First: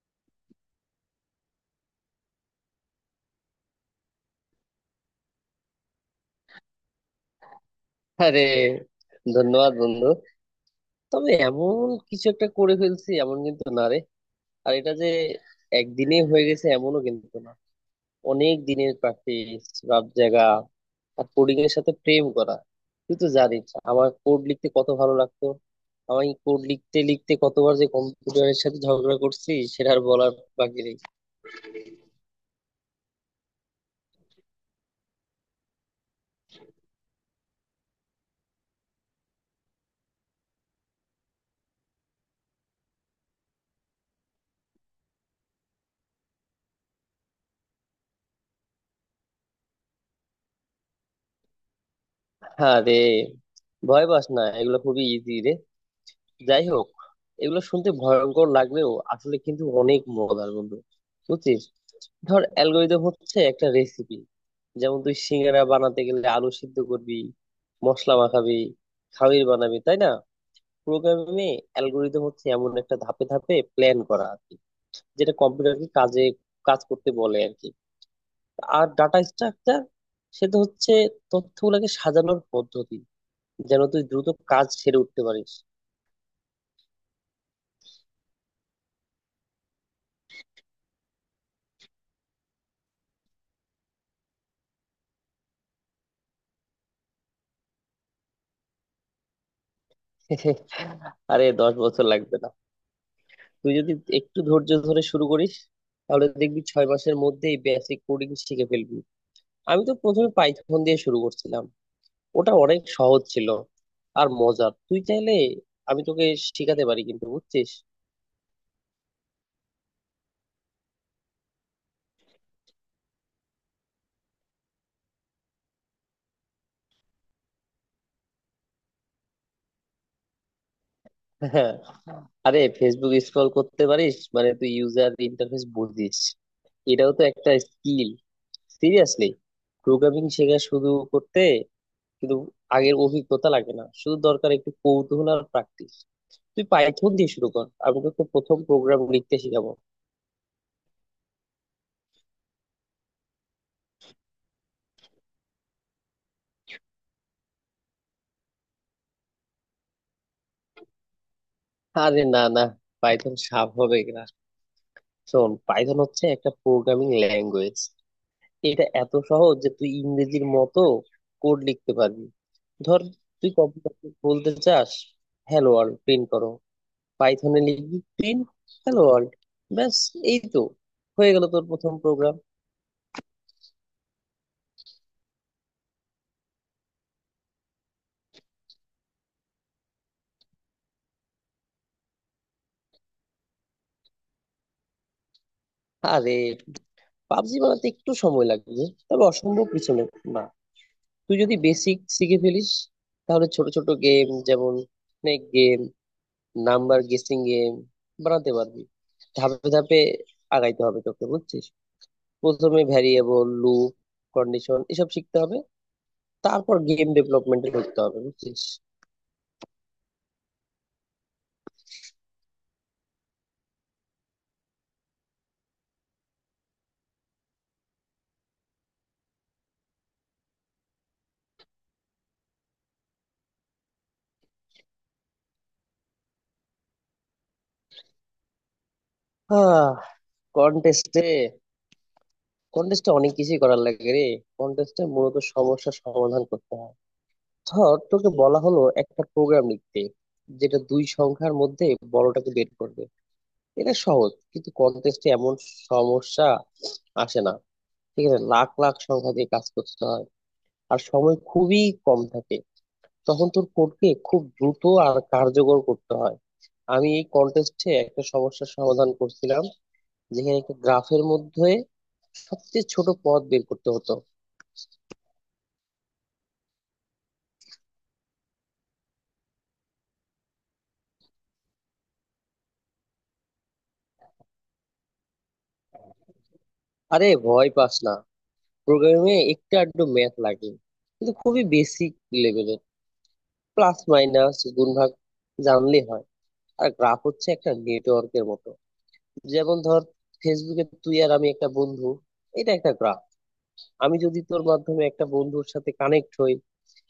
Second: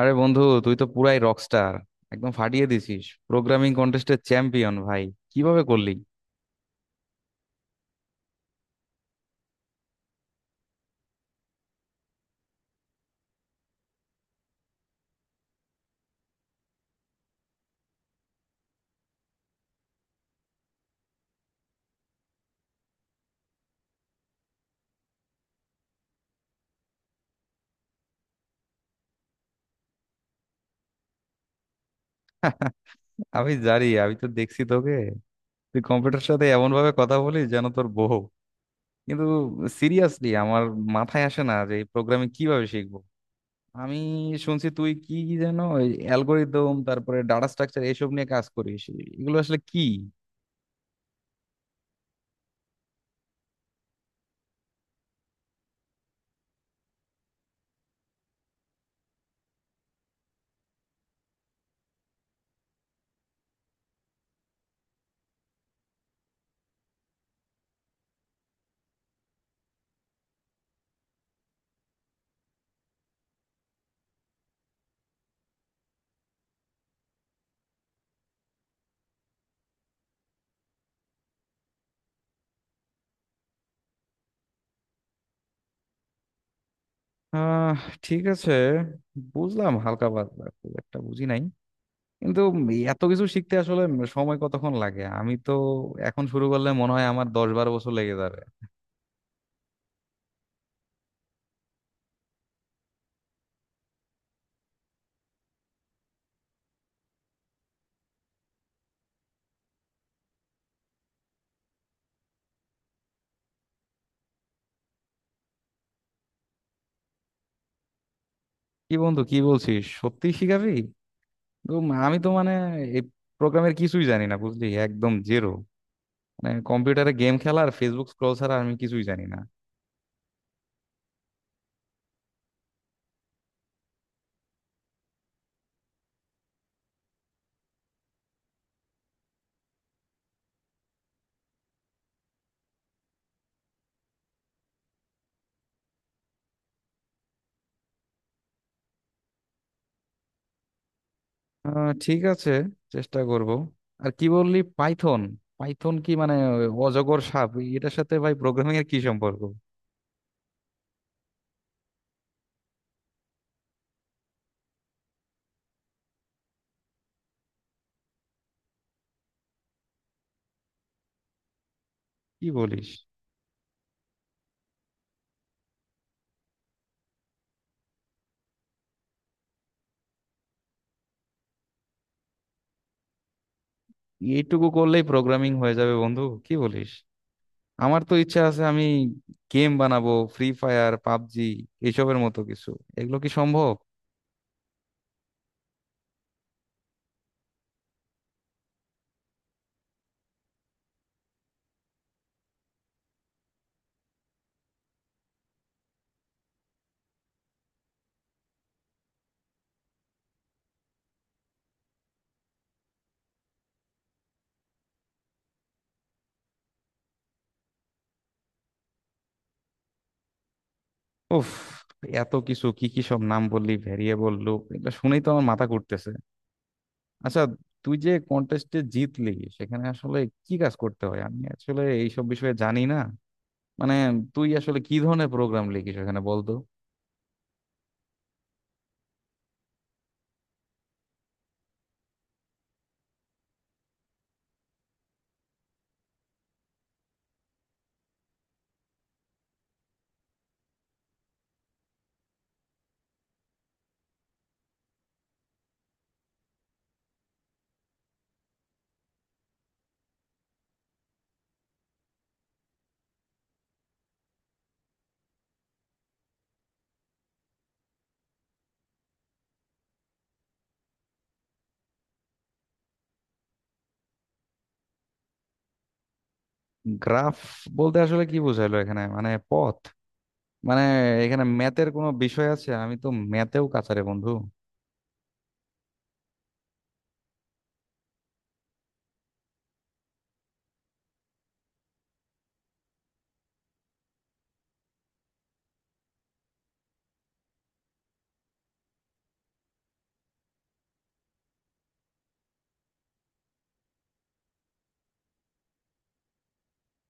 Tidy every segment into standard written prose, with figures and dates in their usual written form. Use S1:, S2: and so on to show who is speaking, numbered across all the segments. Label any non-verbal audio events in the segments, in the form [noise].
S1: আরে বন্ধু, তুই তো পুরাই রকস্টার, একদম ফাটিয়ে দিছিস। প্রোগ্রামিং কন্টেস্টের চ্যাম্পিয়ন ভাই, কিভাবে করলি?
S2: আরে, ধন্যবাদ বন্ধু। তবে এমন কিছু একটা করে ফেলছি এমন কিন্তু না রে। আর এটা যে একদিনে হয়ে গেছে এমনও কিন্তু না। অনেক দিনের প্র্যাকটিস, রাত জাগা, আর কোডিং এর সাথে প্রেম করা। তুই তো জানিস আমার কোড লিখতে কত ভালো লাগতো। আমি কোড লিখতে লিখতে কতবার যে কম্পিউটারের সাথে ঝগড়া করছি সেটা আর বলার বাকি নেই।
S1: [laughs] আমি জানি, আমি তো দেখছি তোকে। তুই কম্পিউটার সাথে এমন ভাবে কথা বলিস যেন তোর বউ। কিন্তু সিরিয়াসলি আমার মাথায় আসে না যে প্রোগ্রামিং কিভাবে শিখবো। আমি শুনছি তুই কি কি যেন অ্যালগোরিদম তারপরে ডাটা স্ট্রাকচার এসব নিয়ে কাজ করিস। এগুলো আসলে কি?
S2: হ্যাঁ রে, ভয় পাস না, এগুলো খুবই ইজি রে। যাই হোক, এগুলো শুনতে ভয়ঙ্কর লাগলেও আসলে কিন্তু অনেক মজার বন্ধু, বুঝছিস। ধর, অ্যালগরিদম হচ্ছে একটা রেসিপি। যেমন তুই সিঙ্গারা বানাতে গেলে আলু সিদ্ধ করবি, মশলা মাখাবি, খামির বানাবি, তাই না? প্রোগ্রামিং এ অ্যালগরিদম হচ্ছে এমন একটা ধাপে ধাপে প্ল্যান করা আর কি, যেটা কম্পিউটারকে কাজ করতে বলে আর কি। আর ডাটা স্ট্রাকচার সেটা হচ্ছে তথ্যগুলোকে সাজানোর পদ্ধতি, যেন তুই দ্রুত কাজ সেরে উঠতে পারিস।
S1: আহ, ঠিক আছে, বুঝলাম হালকা পাতলা, খুব একটা বুঝি নাই। কিন্তু এত কিছু শিখতে আসলে সময় কতক্ষণ লাগে? আমি তো এখন শুরু করলে মনে হয় আমার 10-12 বছর লেগে যাবে।
S2: [laughs] আরে, 10 বছর লাগবে না। তুই যদি একটু ধৈর্য ধরে শুরু করিস তাহলে দেখবি 6 মাসের মধ্যেই বেসিক কোডিং শিখে ফেলবি। আমি তো প্রথমে পাইথন দিয়ে শুরু করছিলাম, ওটা অনেক সহজ ছিল আর মজার। তুই চাইলে আমি তোকে শিখাতে পারি, কিন্তু বুঝছিস।
S1: কি বন্ধু, কি বলছিস, সত্যি শিখাবি? আমি তো মানে এই প্রোগ্রামের কিছুই জানি না, বুঝলি, একদম জেরো। মানে কম্পিউটারে গেম খেলা আর ফেসবুক স্ক্রল ছাড়া আমি কিছুই জানি না।
S2: হ্যাঁ, আরে ফেসবুক স্ক্রল করতে পারিস মানে তুই ইউজার ইন্টারফেস বুঝিস, এটাও তো একটা স্কিল। সিরিয়াসলি, প্রোগ্রামিং শেখা শুরু করতে কিন্তু আগের অভিজ্ঞতা লাগে না, শুধু দরকার একটু কৌতূহল আর প্র্যাকটিস। তুই পাইথন দিয়ে শুরু কর, আমি তোকে প্রথম প্রোগ্রাম লিখতে শিখাবো।
S1: আহ, ঠিক আছে, চেষ্টা করব। আর কি বললি, পাইথন? পাইথন কি মানে ওই অজগর সাপ? এটার সাথে ভাই প্রোগ্রামিং এর কি সম্পর্ক?
S2: আরে না না, পাইথন স্বাভাবিক না। শোন, পাইথন হচ্ছে একটা প্রোগ্রামিং ল্যাঙ্গুয়েজ। এটা এত সহজ যে তুই ইংরেজির মতো কোড লিখতে পারবি।
S1: কি বলিস!
S2: ধর, তুই কম্পিউটার বলতে চাস হ্যালো ওয়ার্ল্ড প্রিন্ট করো, পাইথনে লিখবি প্রিন্ট হ্যালো ওয়ার্ল্ড, ব্যাস। এই তো হয়ে গেল তোর প্রথম প্রোগ্রাম।
S1: এইটুকু করলেই প্রোগ্রামিং হয়ে যাবে বন্ধু, কি বলিস! আমার তো ইচ্ছা আছে আমি গেম বানাবো, ফ্রি ফায়ার, পাবজি এসবের মতো কিছু। এগুলো কি সম্ভব?
S2: আরে, পাবজি বানাতে একটু সময় লাগবে, তবে অসম্ভব কিছু না। না। তুই যদি বেসিক শিখে ফেলিস তাহলে ছোট ছোট গেম যেমন snake game, number guessing game বানাতে পারবি। ধাপে ধাপে আগাইতে হবে তোকে, বুঝছিস। প্রথমে ভ্যারিয়েবল, লুপ, কন্ডিশন এসব শিখতে হবে, তারপর গেম ডেভেলপমেন্টে ঢুকতে হবে, বুঝছিস।
S1: উফ, এত কিছু কি কি সব নাম বললি, ভেরিয়েবল, লুপ, এগুলো শুনেই তো আমার মাথা ঘুরতেছে। আচ্ছা, তুই যে কন্টেস্টে জিতলি, সেখানে আসলে কি কাজ করতে হয়? আমি আসলে এইসব বিষয়ে জানি না। মানে তুই আসলে কি ধরনের প্রোগ্রাম লিখিস এখানে, বলতো।
S2: হ্যাঁ, কন্টেস্টে কন্টেস্টে অনেক কিছুই করার লাগে রে। কন্টেস্টে মূলত সমস্যার সমাধান করতে হয়। ধর, তোকে বলা হলো একটা প্রোগ্রাম লিখতে যেটা দুই সংখ্যার মধ্যে বড়টাকে বের করবে। এটা সহজ, কিন্তু কনটেস্টে এমন সমস্যা আসে না। ঠিক আছে, লাখ লাখ সংখ্যা দিয়ে কাজ করতে হয়, আর সময় খুবই কম থাকে। তখন তোর কোডকে খুব দ্রুত আর কার্যকর করতে হয়। আমি এই কন্টেস্টে একটা সমস্যার সমাধান করছিলাম, যেখানে একটা গ্রাফের মধ্যে সবচেয়ে ছোট পথ বের করতে হতো।
S1: গ্রাফ বলতে আসলে কি বোঝাইলো এখানে, মানে পথ? মানে এখানে ম্যাথের কোনো বিষয় আছে? আমি তো ম্যাথেও কাঁচারে বন্ধু।
S2: আরে, ভয় পাস না, প্রোগ্রামিং এ একটু আধটু ম্যাথ লাগে, কিন্তু খুবই বেসিক লেভেলের। প্লাস মাইনাস গুণ ভাগ জানলে হয়। আর গ্রাফ হচ্ছে একটা নেটওয়ার্কের মতো। যেমন ধর, ফেসবুকে তুই আর আমি একটা বন্ধু, এটা একটা গ্রাফ। আমি যদি তোর মাধ্যমে একটা বন্ধুর সাথে কানেক্ট হই,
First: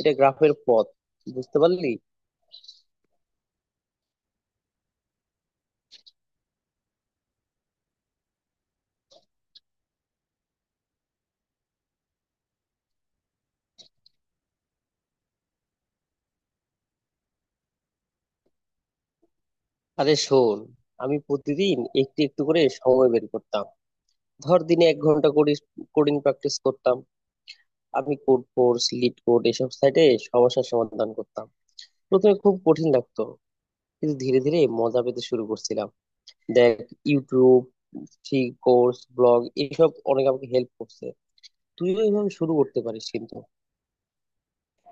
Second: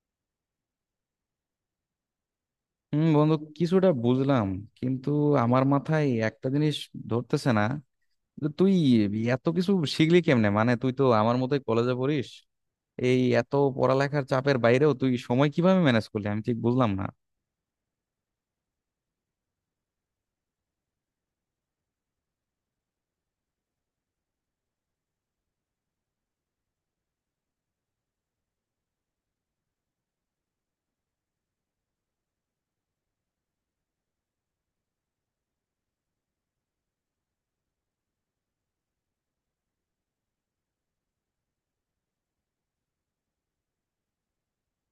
S2: এটা গ্রাফের পথ। বুঝতে পারলি?
S1: হুম বন্ধু, কিছুটা বুঝলাম। কিন্তু আমার মাথায় একটা জিনিস ধরতেছে না, যে তুই এত কিছু শিখলি কেমনে? মানে তুই তো আমার মতোই কলেজে পড়িস, এই এত পড়ালেখার চাপের বাইরেও তুই সময় কিভাবে ম্যানেজ করলি, আমি ঠিক বুঝলাম না।
S2: আরে শোন, আমি প্রতিদিন একটু একটু করে সময় বের করতাম। ধর, দিনে 1 ঘন্টা করে কোডিং প্র্যাকটিস করতাম। আমি কোড ফোর্স, লিড কোড এসব সাইটে সমস্যার সমাধান করতাম। প্রথমে খুব কঠিন লাগতো, কিন্তু ধীরে ধীরে মজা পেতে শুরু করছিলাম। দেখ, ইউটিউব, ফ্রি কোর্স, ব্লগ এইসব অনেক আমাকে হেল্প করছে। তুইও এইভাবে শুরু করতে পারিস কিন্তু।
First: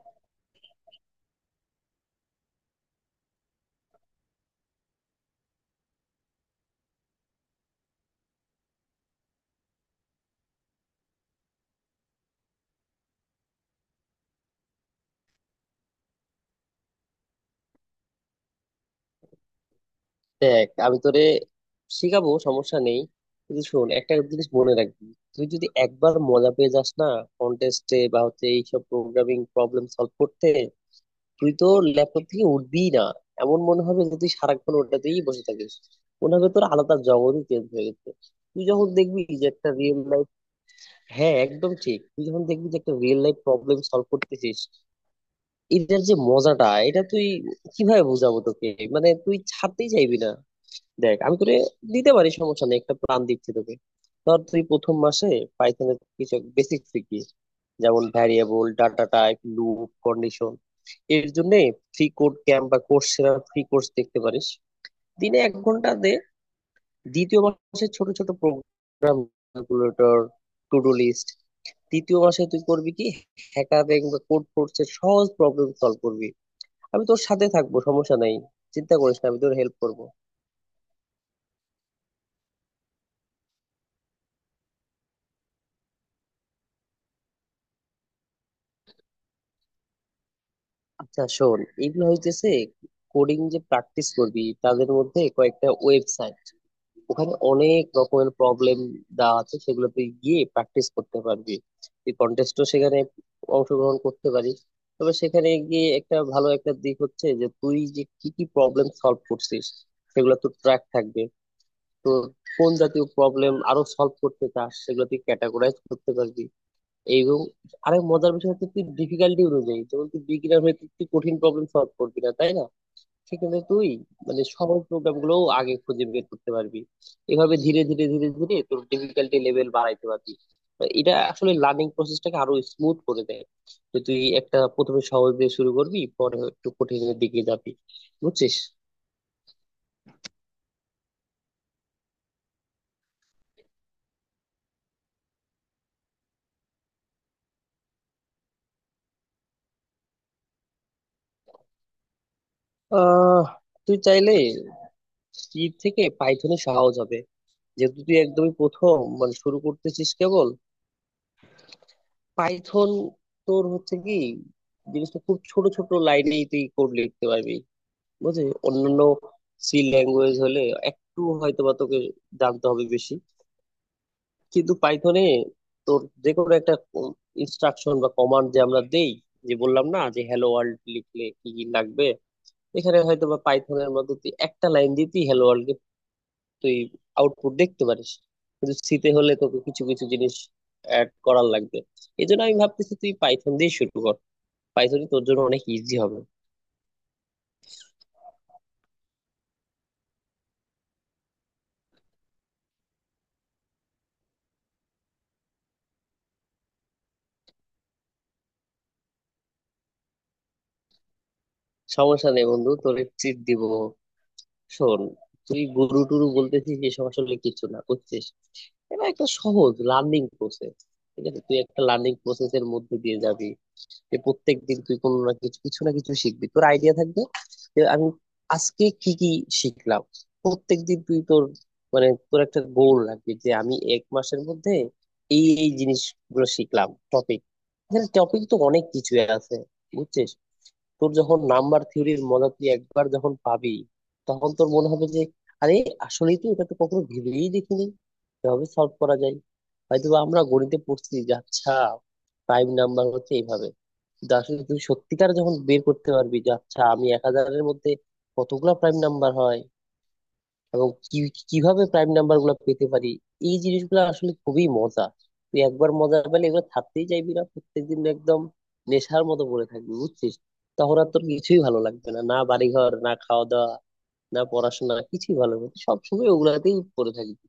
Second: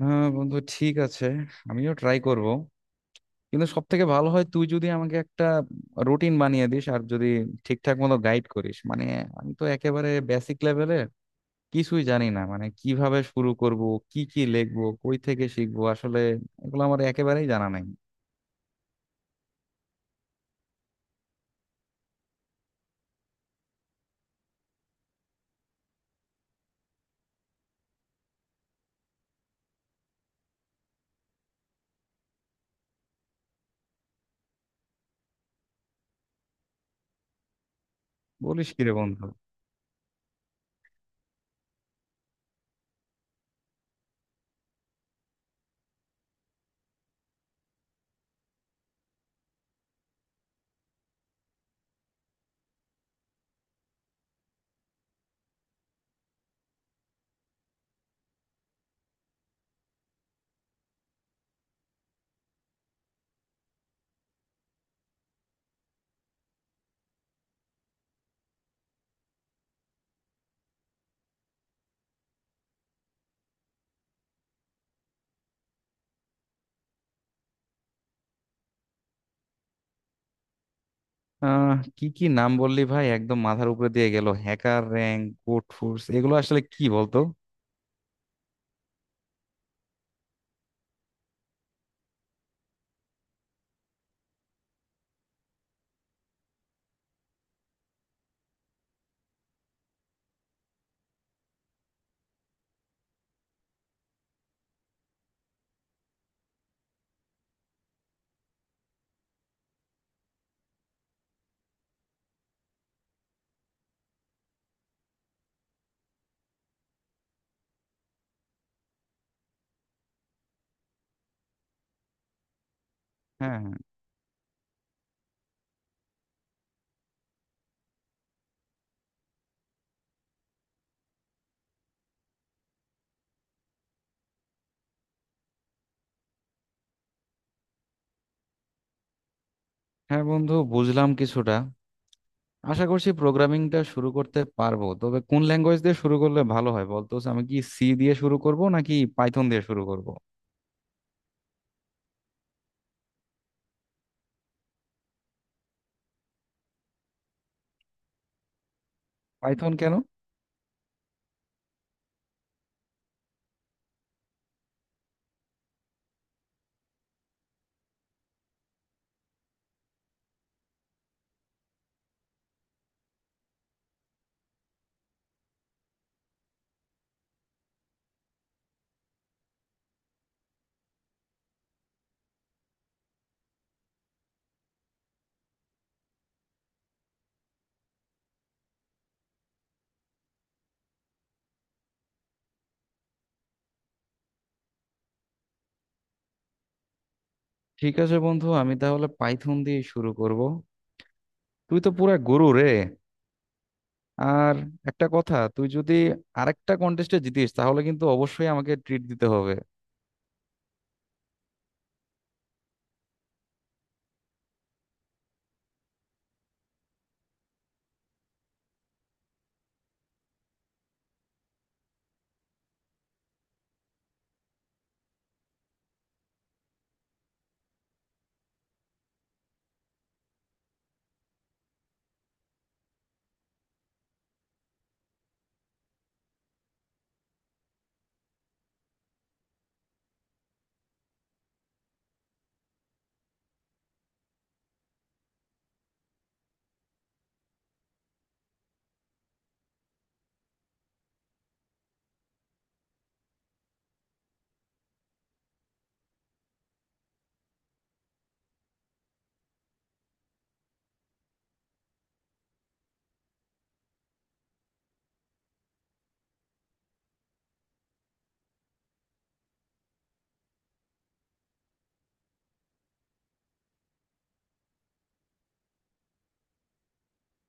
S1: হ্যাঁ বন্ধু, ঠিক আছে, আমিও ট্রাই করব। কিন্তু সব থেকে ভালো হয় তুই যদি আমাকে একটা রুটিন বানিয়ে দিস, আর যদি ঠিকঠাক মতো গাইড করিস। মানে আমি তো একেবারে বেসিক লেভেলে, কিছুই জানি না। মানে কিভাবে শুরু করব, কি কি লিখবো, কই থেকে শিখবো, আসলে এগুলো আমার একেবারেই জানা নাই।
S2: দেখ, আমি তোরে শিখাবো, সমস্যা নেই, কিন্তু শোন একটা জিনিস মনে রাখবি। তুই যদি একবার মজা পেয়ে যাস না, কন্টেস্টে বা হচ্ছে এইসব প্রোগ্রামিং প্রবলেম সলভ করতে, তুই তো ল্যাপটপ থেকে উঠবিই না। এমন মনে হবে যে তুই সারাক্ষণ ওটাতেই বসে থাকিস। মনে হবে তোর আলাদা জগতই চেঞ্জ হয়ে গেছে। তুই
S1: বলিস কি
S2: যখন
S1: রে
S2: দেখবি
S1: বন্ধু!
S2: যে একটা রিয়েল, হ্যাঁ একদম ঠিক, তুই যখন দেখবি যে একটা রিয়েল লাইফ প্রবলেম সলভ করতেছিস, এটার যে মজাটা এটা তুই, কিভাবে বুঝাবো তোকে। মানে তুই ছাড়তেই চাইবি না। দেখ, আমি তোরে দিতে পারি, সমস্যা নেই, একটা প্ল্যান দিচ্ছি তোকে। ধর, তুই প্রথম মাসে পাইথনের কিছু বেসিক শিখবি, যেমন variable, data type, loop, condition. এর জন্য ফ্রি কোড ক্যাম্প বা কোর্সেরা ফ্রি কোর্স দেখতে পারিস। দিনে 1 ঘন্টা দে। দ্বিতীয় মাসে ছোট ছোট program, calculator, to do list. দ্বিতীয় মাসে তুই করবি কি, হ্যাকারিং বা কোড ফোর্সের সহজ প্রবলেম সলভ করবি। আমি তোর সাথে থাকবো, সমস্যা নাই। চিন্তা করিস না, আমি তোর হেল্প করব।
S1: আহ, কি কি নাম বললি ভাই, একদম মাথার উপরে দিয়ে গেল। হ্যাকার র্যাঙ্ক, কোড ফোর্স, এগুলো আসলে কি বলতো?
S2: আচ্ছা শোন, এগুলো হইতেছে কোডিং যে প্র্যাকটিস করবি তাদের মধ্যে কয়েকটা ওয়েবসাইট। ওখানে অনেক রকমের প্রবলেম দেওয়া আছে, সেগুলো তুই গিয়ে প্র্যাকটিস করতে পারবি। তুই কন্টেস্টও সেখানে অংশগ্রহণ করতে পারিস। তবে সেখানে গিয়ে একটা ভালো একটা দিক হচ্ছে যে তুই যে কি কি প্রবলেম সলভ করছিস সেগুলো তোর ট্র্যাক থাকবে। তো কোন জাতীয় প্রবলেম আরো সলভ করতে চাস সেগুলো তুই ক্যাটাগরাইজ করতে পারবি। এবং আরেক মজার বিষয় হচ্ছে তুই ডিফিকাল্টি অনুযায়ী, যেমন তুই বিগিনার হয়ে তুই তুই কঠিন প্রবলেম সলভ করবি না তাই না,
S1: হ্যাঁ,
S2: সেক্ষেত্রে
S1: হ্যাঁ।
S2: তুই মানে সহজ প্রবলেম গুলো আগে খুঁজে বের করতে পারবি। এভাবে ধীরে ধীরে তোর ডিফিকাল্টি লেভেল বাড়াইতে পারবি। তো এটা আসলে লার্নিং প্রসেসটাকে আরো স্মুথ করে দেয়, যে তুই একটা প্রথমে সহজ দিয়ে শুরু করবি, পরে একটু কঠিনের দিকে যাবি, বুঝছিস।
S1: হ্যাঁ বন্ধু, বুঝলাম কিছুটা। আশা করছি প্রোগ্রামিংটা শুরু করতে পারবো। তবে কোন ল্যাঙ্গুয়েজ দিয়ে শুরু করলে ভালো হয় বলতো? আমি কি সি দিয়ে শুরু করব নাকি পাইথন দিয়ে শুরু করব?
S2: আহ, তুই চাইলে সি থেকে পাইথনে সহজ হবে, যেহেতু তুই একদমই প্রথম মানে শুরু
S1: পাইথন কেন?
S2: করতেছিস কেবল। পাইথন তোর হচ্ছে কি, জিনিসটা খুব ছোট ছোট লাইনেই তুই কোড লিখতে পারবি, বুঝলি। অন্যান্য সি ল্যাঙ্গুয়েজ হলে একটু হয়তো বা তোকে জানতে হবে বেশি, কিন্তু পাইথনে তোর যে কোনো একটা ইনস্ট্রাকশন বা কমান্ড যে আমরা দেই, যে বললাম না যে হ্যালো ওয়ার্ল্ড লিখলে কি কি লাগবে, এখানে হয়তো বা পাইথনের মধ্যে তুই একটা লাইন দিয়ে তুই হ্যালো ওয়ার্ল্ড তুই আউটপুট দেখতে পারিস। কিন্তু সিতে হলে তোকে কিছু কিছু জিনিস অ্যাড করার লাগবে। এই জন্য আমি ভাবতেছি তুই পাইথন দিয়ে শুরু কর, পাইথনই তোর জন্য অনেক ইজি হবে।
S1: ঠিক আছে বন্ধু, আমি তাহলে পাইথন দিয়ে শুরু করব। তুই তো পুরা গুরু রে। আর একটা কথা, তুই যদি আরেকটা কন্টেস্টে জিতিস, তাহলে কিন্তু অবশ্যই আমাকে ট্রিট দিতে হবে।
S2: সমস্যা নেই বন্ধু, তোর চিট দিব। শোন, তুই গুরু টুরু বলতেছিস, এসব আসলে কিছু না, বুঝছিস। এটা একটা সহজ লার্নিং প্রসেস। ঠিক আছে, তুই একটা লার্নিং প্রসেসের মধ্যে দিয়ে যাবি, যে প্রত্যেক দিন তুই কোনো না কিছু কিছু না কিছু শিখবি। তোর আইডিয়া থাকবে যে আমি আজকে কি কি শিখলাম। প্রত্যেক দিন তুই তোর, মানে তোর একটা গোল রাখবি যে আমি 1 মাসের মধ্যে এই এই জিনিসগুলো শিখলাম, টপিক। এখানে টপিক তো অনেক কিছুই আছে, বুঝছিস। তোর যখন নাম্বার থিওরির মজা তুই একবার যখন পাবি, তখন তোর মনে হবে যে আরে, আসলেই তো এটা তো কখনো ভেবেই দেখিনি এভাবে সলভ করা যায়। হয়তো বা আমরা গণিতে পড়ছি যে আচ্ছা প্রাইম নাম্বার হচ্ছে এইভাবে, কিন্তু আসলে তুই সত্যিকার যখন বের করতে পারবি যে আচ্ছা আমি 1,000 মধ্যে কতগুলা প্রাইম নাম্বার হয় এবং কি কিভাবে প্রাইম নাম্বার গুলো পেতে পারি, এই জিনিসগুলো আসলে খুবই মজা। তুই একবার মজা পেলে এগুলো ছাড়তেই চাইবি না, প্রত্যেকদিন একদম নেশার মতো পড়ে থাকবি, বুঝছিস। তখন আর তোর কিছুই ভালো লাগবে না, না বাড়িঘর, না খাওয়া দাওয়া, না পড়াশোনা, কিছুই ভালো লাগবে না। তুই সবসময় ওগুলাতেই পড়ে থাকবি।